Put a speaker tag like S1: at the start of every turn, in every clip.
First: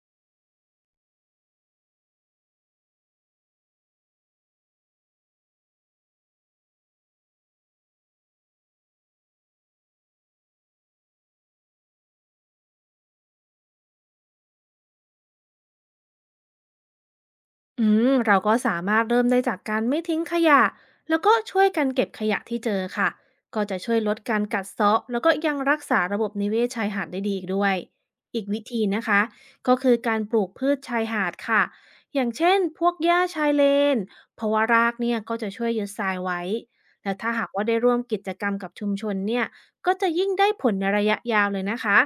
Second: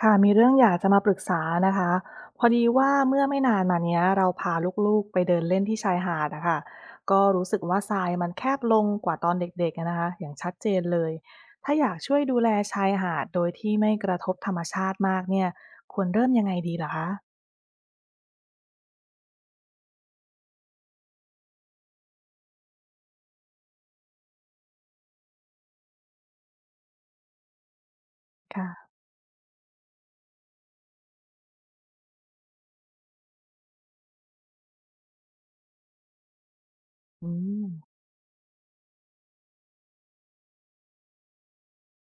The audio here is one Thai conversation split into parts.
S1: ค่ะมีเรื่องอยากจะมาปรึกษานะคะพอดีว่าเมื่อไม่นานมาเนี้ยเราพาลูกๆไปเดินเล่นที่ชายหาดอะค่ะก็รู้สึกว่าทรายมันแคบลงกว่าตอนเด็กๆอะนะคะอย่างชัดเจนเลยถ้าอยากช่วยดูแลชายหาดโดยที่ไม่กระทบธรรมชาติมากเนี่ยควรเริ่มยังไงดีเหรอคะ
S2: เราก็สามารถเริ่มได้จากการไม่ทิ้งขยะแล้วก็ช่วยกันเก็บขยะที่เจอค่ะก็จะช่วยลดการกัดเซาะแล้วก็ยังรักษาระบบนิเวศชายหาดได้ดีอีกด้วยอีกวิธี
S1: ค่ะ
S2: นะคะก็คือการปลูกพืชชายหาดค่ะอย่างเช่นพวกหญ้าชายเลนเพราะว่ารากเนี่ยก็จะช่วยยึดทรายไว้แล้ว
S1: อื
S2: ถ้าหาก
S1: ม
S2: ว่าได้ร่วมกิจกรรมกับชุมชนเนี่ยก็จะยิ่งได้ผลในระยะยาวเลยนะคะ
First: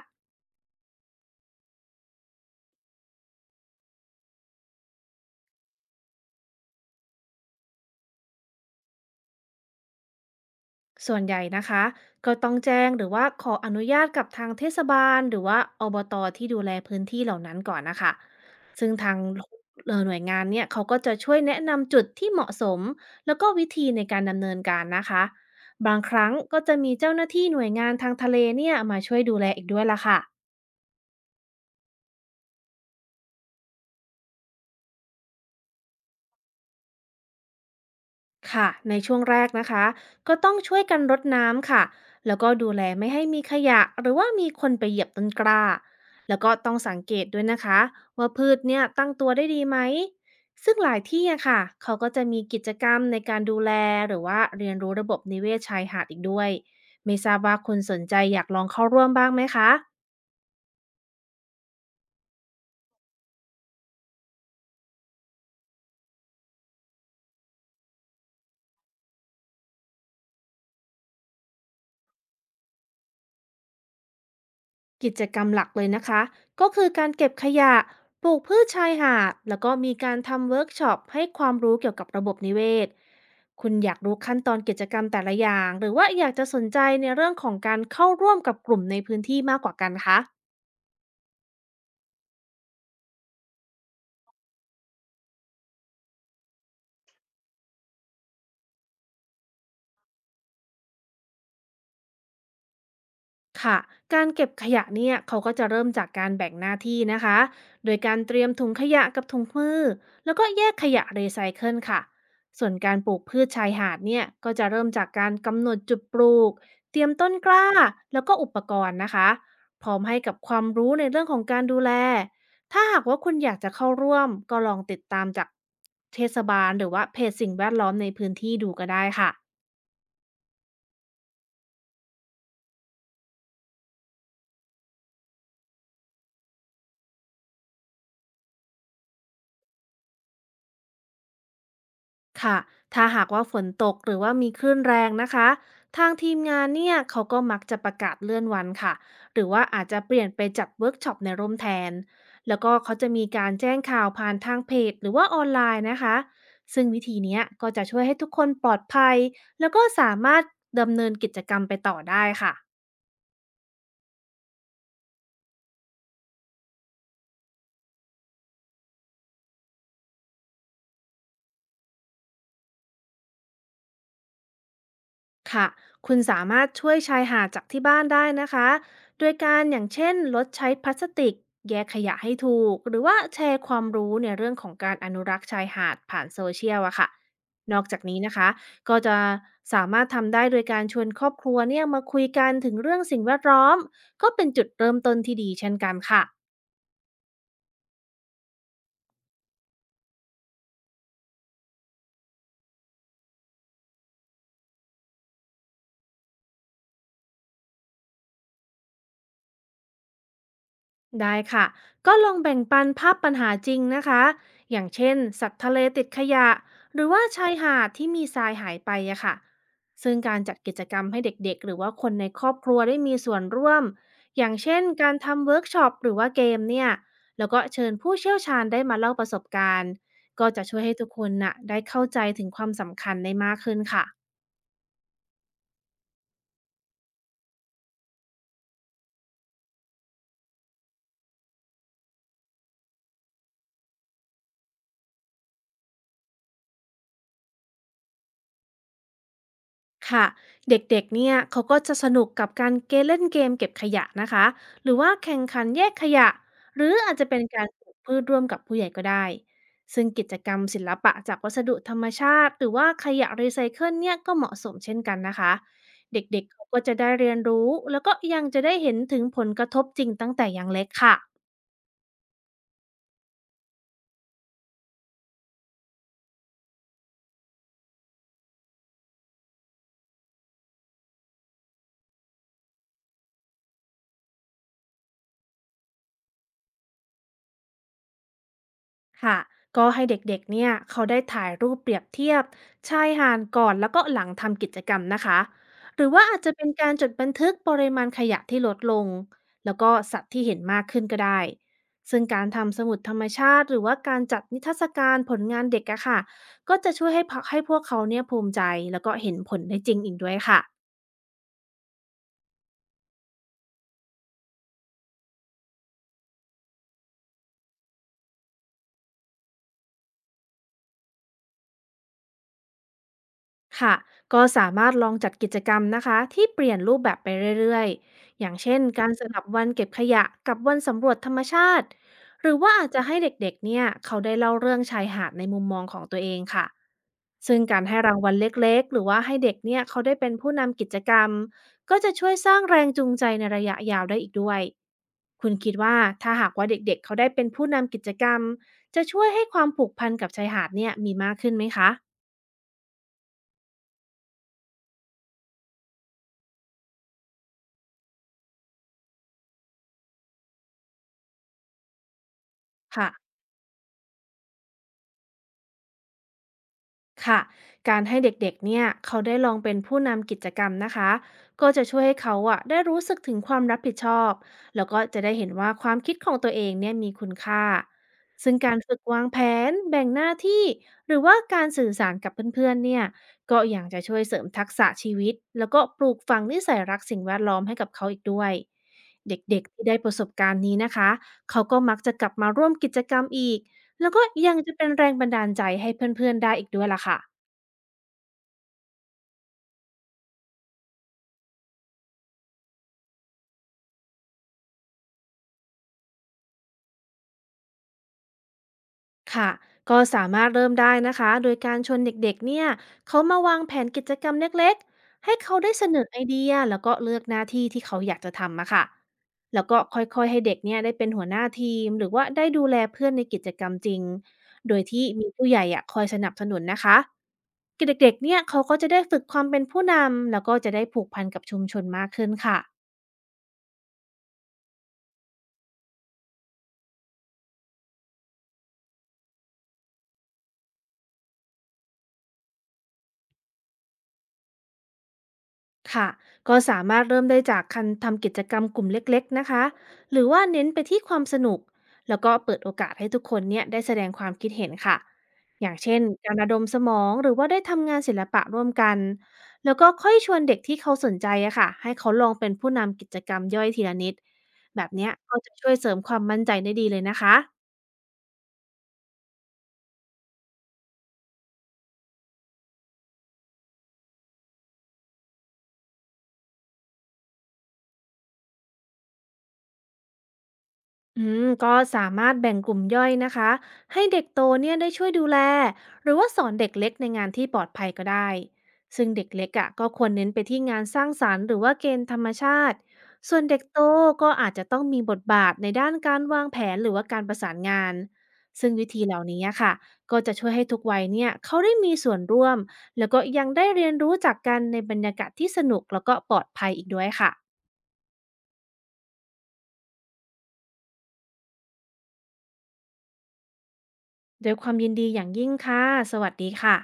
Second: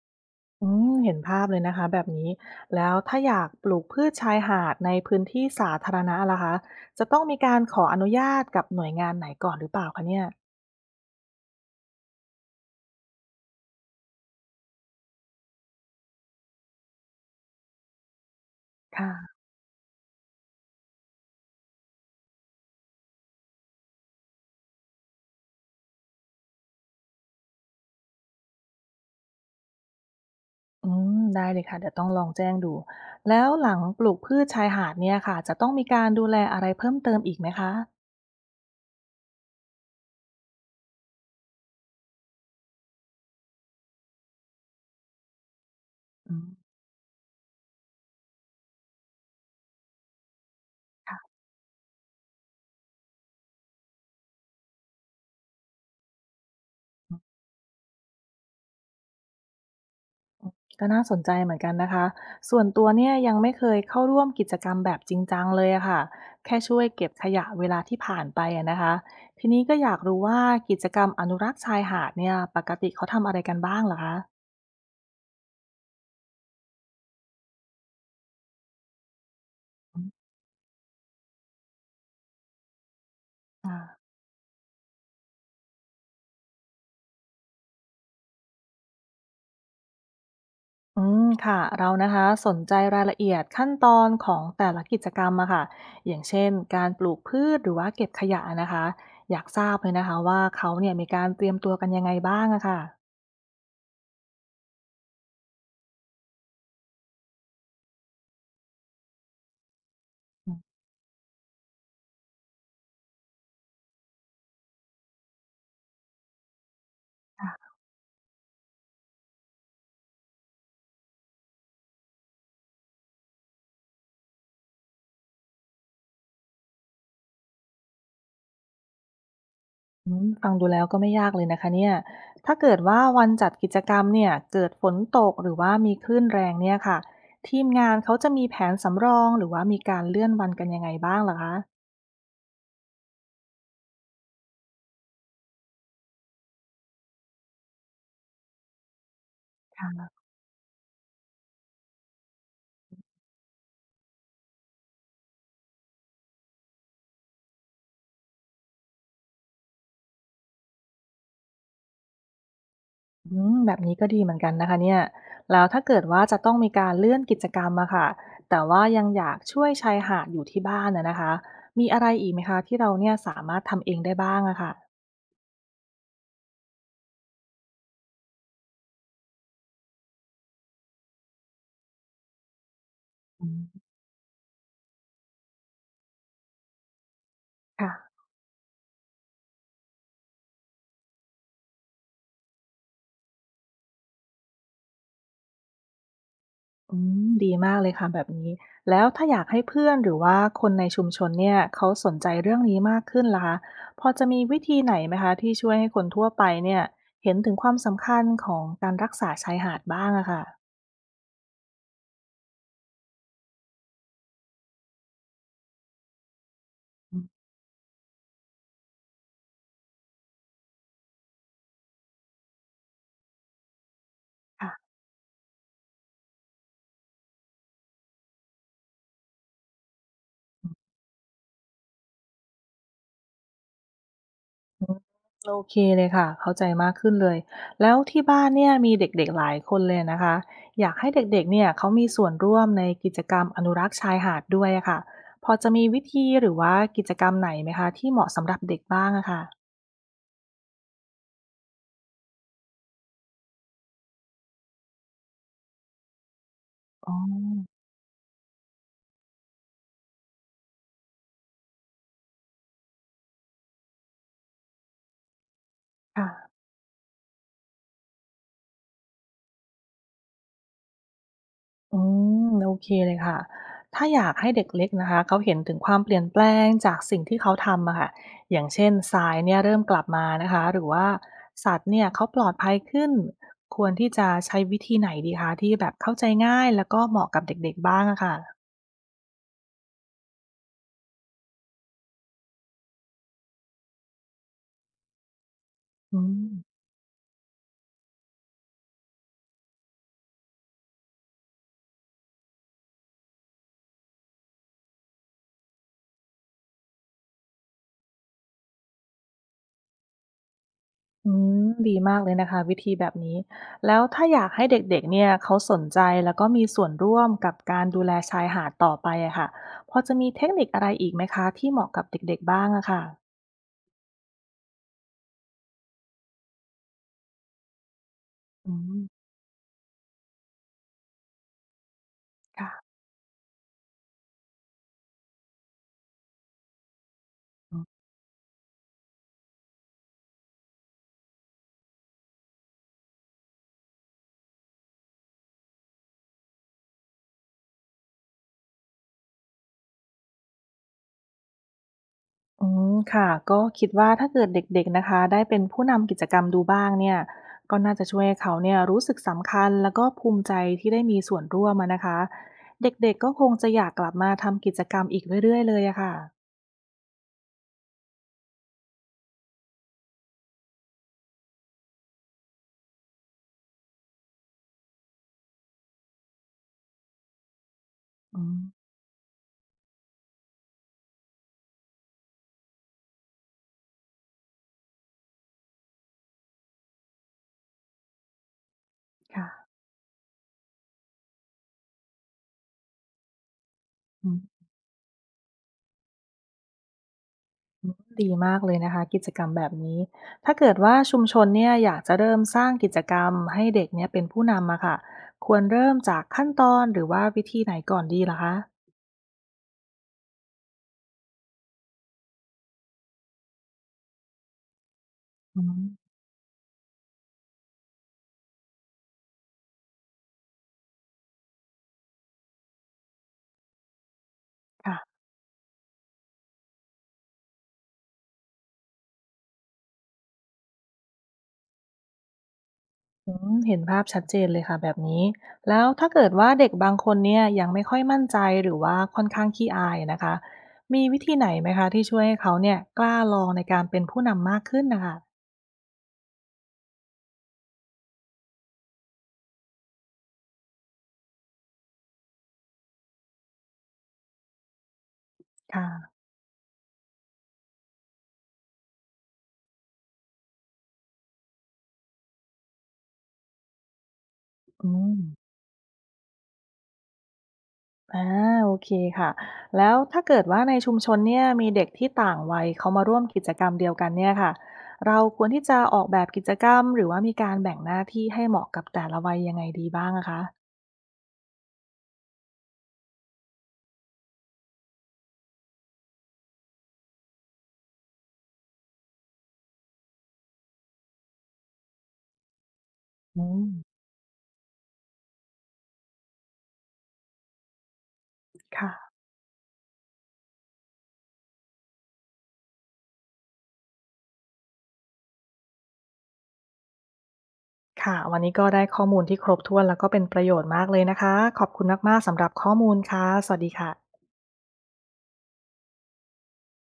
S1: อืมเห็นภาพเลยนะคะแบบนี้แล้วถ้าอยากปลูกพืชชายหาดในพื้นที่สาธารณะล่ะคะจะต้องมีการขออนุญาตกับหน่วยงานไหนก่อนหรือเปล่าคะเนี่ย
S2: ส่วนใหญ่นะคะก็ต้องแจ้งหรือว่าขออนุญาตกับทางเทศบาลหรือว่าอบตที่ดูแลพื้นที่เหล่านั้นก่อนนะคะซึ่งทาง
S1: ค่ะ
S2: หน่วยงานเนี่ยเขาก็จะช่วยแนะนำจุดที่เหมาะสมแล้วก็วิธีในการดำเนินการนะคะบางครั้งก็จะมีเจ้าหน้าที่หน่วยงานทางทะเลเนี่ยมาช่วยดูแลอีกด้วยล่ะค่ะ
S1: อืมได้เลยค่ะเดี๋ยวต้องลองแจ้งดูแล้วหลังปลูกพืชชายหาดเนี่ยค่ะจะต้องมีการดูแลอะไรเพิ่มเติมอีกไหมคะ
S2: ค่ะในช่วงแรกนะคะก็ต้องช่วยกันรดน้ำค่ะแล้วก็ดูแลไม่ให้มีขยะหรือว่ามีคนไปเหยียบต้นกล้า
S1: อื
S2: แล้ว
S1: ม
S2: ก็ต้องสังเกตด้วยนะคะว่าพืชเนี่ยตั้งตัวได้ดีไหมซึ่งหลาย
S1: ค่ะ
S2: ที่อะค่ะเขาก็จะมีกิจกรรมในการดูแลหรือว่าเรียนรู้ระบบนิเวศชายหาดอีกด้วย
S1: อื
S2: ไม่ทราบ
S1: ม
S2: ว่าคุณสนใจอยากลองเข้าร่วมบ้างไหมคะ
S1: ก็น่าสนใจเหมือนกันนะคะส่วนตัวเนี่ยยังไม่เคยเข้าร่วมกิจกรรมแบบจริงจังเลยอะค่ะแค่ช่วยเก็บขยะเวลาที่ผ่านไปอะนะคะทีนี้ก็อยากรู้ว่ากิจกรรมอนุรักษ์ชายหาดเนี่ยปกติเขาทำอะไรกันบ้างเหรอคะ
S2: กิจกรรมหลักเลยนะคะก็คือการเก็บขยะปลูกพืชชายหาดแล้วก็มี
S1: อื
S2: การ
S1: ม
S2: ทำเวิร์กช็อปให้ความรู้เกี่ยวกับระบบนิเวศคุณ
S1: ค่ะ
S2: อยากรู้ขั้นตอนกิจกรรมแต่ละอย่างหรือว่าอยากจะสนใจในเรื่องของการเข้าร่วมกับกลุ่มในพื้นที่มากกว่ากันคะ
S1: อืมค่ะเรานะคะสนใจรายละเอียดขั้นตอนของแต่ละกิจกรรมอะค่ะอย่างเช่นการปลูกพืชหรือว่าเก็บขยะนะคะอยากทราบเลยนะคะว่าเขาเนี่ยมีการเตรียมตัวกันยังไงบ้างอะค่ะ
S2: ค่ะการเก็บขยะเนี่ยเขาก็จะเริ่มจากการแบ่งหน้าที่นะคะโดยการเตรียมถุงขยะกับถุงมือแล้วก็
S1: อืม
S2: แยกขยะรีไซเคิลค่ะส่วนการปลูกพืชชายหาดเนี่ยก็จะเริ่มจากการกำหนดจุดปลูกเตรียมต้น
S1: ค่
S2: กล้า
S1: ะ
S2: แล้วก็อุปกรณ์นะคะพร้อมให้กับความรู้ในเรื่องของการดูแลถ้าหากว่าคุณอยากจะเข้าร่วมก็ลองติดตามจากเทศบาลหรือว่าเพจสิ่งแวดล้อมในพื้นที่ดูก็ได้ค่ะ
S1: อืมฟังดูแล้วก็ไม่ยากเลยนะคะเนี่ยถ้าเกิดว่าวันจัดกิจกรรมเนี่ยเกิดฝนตกหรือว่ามีคลื่นแรงเนี่ยค่ะทีมงานเขาจะมีแผนสำรองหรือว่ามีการเลื่อนวันกันยังไงบ้างเหรอคะ
S2: ค่ะถ้าหากว่าฝนตกหรือว่ามีคลื่นแรงนะคะทางทีมงานเนี่ยเขาก็มักจะประกาศเลื่อนวันค่ะหรือว่าอาจจะเปลี่ยนไปจัดเวิร์กช็อปในร่มแทนแล้วก็เขาจะมีการแจ้งข่าวผ่านทางเพจหรือว่าออนไลน์นะคะซึ่งวิธีเนี้ยก็จะช่วยให้ทุกคนปลอดภัยแล้วก็สามารถดำเนินกิจกรรมไปต่อได้ค่ะ
S1: อืมแบบนี้ก็ดีเหมือนกันนะคะเนี่ยแล้วถ้าเกิดว่าจะต้องมีการเลื่อนกิจกรรมอะค่ะแต่ว่ายังอยากช่วยชายหาดอยู่ที่บ้านนะนะคะมีอะไรอีกไหมคะที่เราเนี่ยสามารถทำเองได้บ้างอะค่ะ
S2: ค่ะคุณสามารถช่วยชายหาดจากที่บ้านได้นะคะ โดยการอย่างเช่นลดใช้พลาสติกแยกขยะให้ถูกหรือว่าแช
S1: อื
S2: ร์ค
S1: ม
S2: วามรู้ในเรื่องของการอนุรักษ์ชายหาดผ่านโซเชียลอะค่ะนอก
S1: ค่ะ
S2: จากนี้นะคะ ก็จะสามารถทำได้โดยการชวนครอบครัวเนี่ยมาคุยกันถึงเรื่องสิ่งแวดล้อม ก็เป็นจุดเริ่มต้นที่ดีเช่นกันค่ะ
S1: อืมดีมากเลยค่ะแบบนี้แล้วถ้าอยากให้เพื่อนหรือว่าคนในชุมชนเนี่ยเขาสนใจเรื่องนี้มากขึ้นล่ะคะพอจะมีวิธีไหนไหมคะที่ช่วยให้คนทั่วไปเนี่ยเห็นถึงความสำคัญของการรักษาชายหาดบ้างอะค่ะ
S2: ได้ค่ะก็ลองแบ่งปันภาพปัญหาจริงนะคะ อย่างเช่นสัตว์ทะเลติดขยะ หรือ
S1: อื
S2: ว่า
S1: ม
S2: ชายหาดที่มีทรายหายไปอะค่ะซึ่งการจัดกิจกรรมให้เด็กๆหรือว่าคนในครอบครัวได้มีส่วนร่วม อย่างเช่น
S1: ค่ะ
S2: การทำเวิร์กช็อปหรือว่าเกมเนี่ย แล้วก็เชิญผู้เชี่ยวชาญได้มาเล่าประสบการณ์ ก็จะช่วยให้ทุกคนน่ะได้เข้าใจถึงความสำคัญได้มากขึ้นค่ะ
S1: อืมโอเคเลยค่ะเข้าใจมากขึ้นเลยแล้วที่บ้านเนี่ยมีเด็กๆหลายคนเลยนะคะอยากให้เด็กๆเนี่ยเขามีส่วนร่วมในกิจกรรมอนุรักษ์ชายหาดด้วยอะค่ะพอจะมีวิธีหรือว่ากิจกรรมไหนไหมคะที่เหมาะสำหรับเด็กบ้างอะค่ะ
S2: ค่ะเด็กๆเนี่ยเขาก็จะสนุกกับการเล่นเกมเก็บขยะนะคะหรือว่าแข่งขันแยกขยะหรือ
S1: อ๋
S2: อาจจะเป็นการ
S1: อ
S2: ปลูกพืชร่วมกับผู้ใหญ่ก็ได้ซึ่งกิจกรรมศิลปะจากวัสดุธรรมชาติหรือว่าขยะรีไซเคิลเนี่ยก็เหมาะสมเช่นกันนะคะเด็กๆ
S1: ค่ะ
S2: เขาก็จะได้เรียนรู้แล้วก็ยังจะได้เห็นถึงผลกระทบจริงตั้งแต่ยังเล็กค่ะ
S1: อืมโอเคเลยค่ะถ้าอยากให้เด็กเล็กนะคะเขาเห็นถึงความเปลี่ยนแปลงจากสิ่งที่เขาทำอะค่ะอย่างเช่นทรายเนี่ยเริ่มกลับมานะคะหรือว่าสัตว์เนี่ยเขาปลอดภัยขึ้นควรที่จะใช้วิธีไหนดีคะที่แบบเข้าใจง่ายแล้วก็เหมาะกับเด็กๆบ้างอะค่ะ
S2: ค่ะก็ให้เด็กๆเนี่ยเขาได้ถ่ายรูปเปรียบเทียบชายหาดก่อนแล้วก็หลังทำกิจกรรมนะคะหรือ
S1: อื
S2: ว่าอาจจะเป็น
S1: ม
S2: การจดบันทึกปริมาณขยะที่ลดลงแล้วก็สัตว์ที่เห็นมากขึ้นก็ได้ซึ่งการทำสมุดธรรมชาติหรือว่าการจัดนิทรรศการผลงานเด็กอะค่ะก็จะช่วยให้พให้พวกเขาเนี่ยภูมิใจแล้วก็เห็นผลได้จริงอีกด้วยค่ะ
S1: อืมดีมากเลยนะคะวิธีแบบนี้แล้วถ้าอยากให้เด็กๆเนี่ยเขาสนใจแล้วก็มีส่วนร่วมกับการดูแลชายหาดต่อไปอะค่ะพอจะมีเทคนิคอะไรอีกไหมคะที่เหมาะกับเด็กๆบ้างอะค่ะ
S2: ค่ะก็สามารถลองจัดกิจกรรมนะคะที่เปลี่ยนรูปแบบไปเรื่อยๆอย่าง
S1: อื
S2: เช่นการ
S1: ม
S2: สลับวันเก็บขยะกับวันสำรวจธรรมชาติหรือว่าอา
S1: ค่ะ
S2: จจะให้เด็กๆเนี่ยเขาได้เล่าเรื่องชายหาดในมุมมองของตัวเองค่ะซึ่ง
S1: อื
S2: กา
S1: อ
S2: รให้รางวัลเล็กๆหรือว่าให้เด็กเนี่ยเขาได้เป็นผู้นำกิจกรรมก็จะช่วยสร้างแรงจูงใจในระยะยาวได้อีกด้วยคุณคิดว่าถ้าหากว่าเด็กๆเขาได้เป็นผู้นำกิจกรรมจะช่วยให้ความผูกพันกับชายหาดเนี่ยมีมากขึ้นไหมคะ
S1: อืมค่ะก็คิดว่าถ้าเกิดเด็กๆนะคะได้เป็นผู้นำกิจกรรมดูบ้างเนี่ยก็น่าจะช่วยให้เขาเนี่ยรู้สึกสำคัญแล้วก็ภูมิใจที่ได้มีส่วนร่วมอะนะคะเ
S2: ค่ะ
S1: ด็กๆก็คงจะอยากกลับมาทำกิจกรรมอีกเรื่อยๆเลยอะค่ะ
S2: ค่ะการให้เด็กๆเนี่ยเขาได้ลองเป็นผู้นำกิจกรรมนะคะก็จะช่วยให้เขาอะได้รู้สึกถึงความรับผิดชอบแล้วก็จะได้เห็นว่าความคิดของตัวเองเนี่ยมีคุณค่า
S1: อื
S2: ซึ่
S1: ม
S2: งการฝึกวางแผนแบ่งหน้าที่หรือว่าการสื่อสารกับเพื่อนๆเนี่ยก็อย่างจะช่วยเสริมทักษะชีวิตแล้วก็ปลูกฝังนิสัยรักสิ่งแวดล้อมให้กับเขาอีกด้วยเด็ก
S1: ค่ะ
S2: ๆที่ได้ประสบการณ์นี้นะคะเขาก็มักจะกลับมาร่วมกิจกรรมอีก แล้วก็
S1: อื
S2: ยัง
S1: ม
S2: จะเป็นแรงบันดาลใจให้เพื่อนๆได้อีกด้วยล่ะค่ะ
S1: ดีมากเลยนะคะกิจกรรมแบบนี้ถ้าเกิดว่าชุมชนเนี่ยอยากจะเริ่มสร้างกิจกรรมให้เด็กเนี่ยเป็นผู้นำอะค่ะควรเริ่มจากขั้นตอนหรือว่าวิธีไหนก่อนดีเหรอคะ
S2: ค่ะก็สามารถเริ่มได้นะคะโดยการชวนเด็กๆเนี่ยเขามาวางแผนกิจกรรมเล็กๆให้เขา
S1: อื
S2: ได้เส
S1: ม
S2: นอไอเดียแล้วก็เลือกหน้าที่ที่เขาอยากจะทำอะค่ะแล้วก็ค่อยๆให้เด็กเนี่ยได้เป็นหัวหน้าทีมหรือว่าได้ดูแลเพื่อนในกิจกรรมจริงโดยที่
S1: ค่ะ
S2: มีผู้ใหญ่อะคอยสนับสนุนนะคะเด็กๆเนี่ยเขาก็จะได้ฝึกความเป็นผู้นำแล้วก็จะได้ผูกพันกับชุมชนมากขึ้นค่ะ
S1: อืมเห็นภาพชัดเจนเลยค่ะแบบนี้แล้วถ้าเกิดว่าเด็กบางคนเนี่ยยังไม่ค่อยมั่นใจหรือว่าค่อนข้างขี้อายนะคะมีวิธีไหนไหมคะที่ช่วยให้เขาเนี่ยกล้าลองในการเป็นผู้นำมากขึ้นนะคะ
S2: ค่ะก็สามารถเริ่มได้จากการทำกิจกรรมกลุ่มเล็กๆนะคะหรือว่าเน้นไปที่ความสนุก แล้วก็เปิดโอกาสให้ทุกคนเนี่ยได้แสดงความคิดเห็นค่ะอย่างเช่น
S1: ค่ะ
S2: การระดมสมองหรือว่าได้ทำงานศิลปะร่วมกันแล้วก็ค่อยชวนเด็กที่เขาสนใจอะค่ะให้เขาลองเป็นผู้นำกิจกรรมย่อยทีละนิดแบ
S1: อื
S2: บเนี้ย
S1: ม
S2: ก็จะช่วยเสริมความมั่นใจได้ดีเลยนะคะ
S1: อาโอเคค่ะแล้วถ้าเกิดว่าในชุมชนเนี่ยมีเด็กที่ต่างวัยเขามาร่วมกิจกรรมเดียวกันเนี่ยค่ะเราควรที่จะออกแบบกิจกรรมหรือว่ามีการแบ่งหน้าที่ให้เหมาะกับแต่ละวัยยังไงดีบ้างอะคะ
S2: อืมก็สามารถแบ่งกลุ่มย่อยนะคะให้เด็กโตเนี่ยได้ช่วยดูแลหรือว่าสอนเด็กเล็กในงานที่ปลอดภัยก็ได้ซึ่งเด็กเล็กอ่ะก็ควรเน้นไปที่งานสร้างสรรค์หรือว่าเกณฑ์ธรรมชาติส่วน
S1: อื
S2: เด็ก
S1: ม
S2: โตก็อาจจะต้องมีบทบาทในด้านการวางแผนหรือว่าการประสานงานซึ่งวิธี
S1: ค่ะ
S2: เหล่านี้อะค่ะก็จะช่วยให้ทุกวัยเนี่ยเขาได้มีส่วนร่วมแล้วก็ยังได้เรียนรู้จากกันในบรรยากาศที่สนุกแล้วก็ปลอดภัยอีกด้วยค่ะ
S1: ค่ะวันนี้ก็ได้ข้อมูลที่ครบถ้วนแล้วก็เป็นประโยชน์มากเลยนะคะขอบคุณมากๆสำหรับข้อมูลค่ะสวัสดีค่ะ
S2: ด้วยความยินดีอย่างยิ่งค่ะสวัสดีค่ะ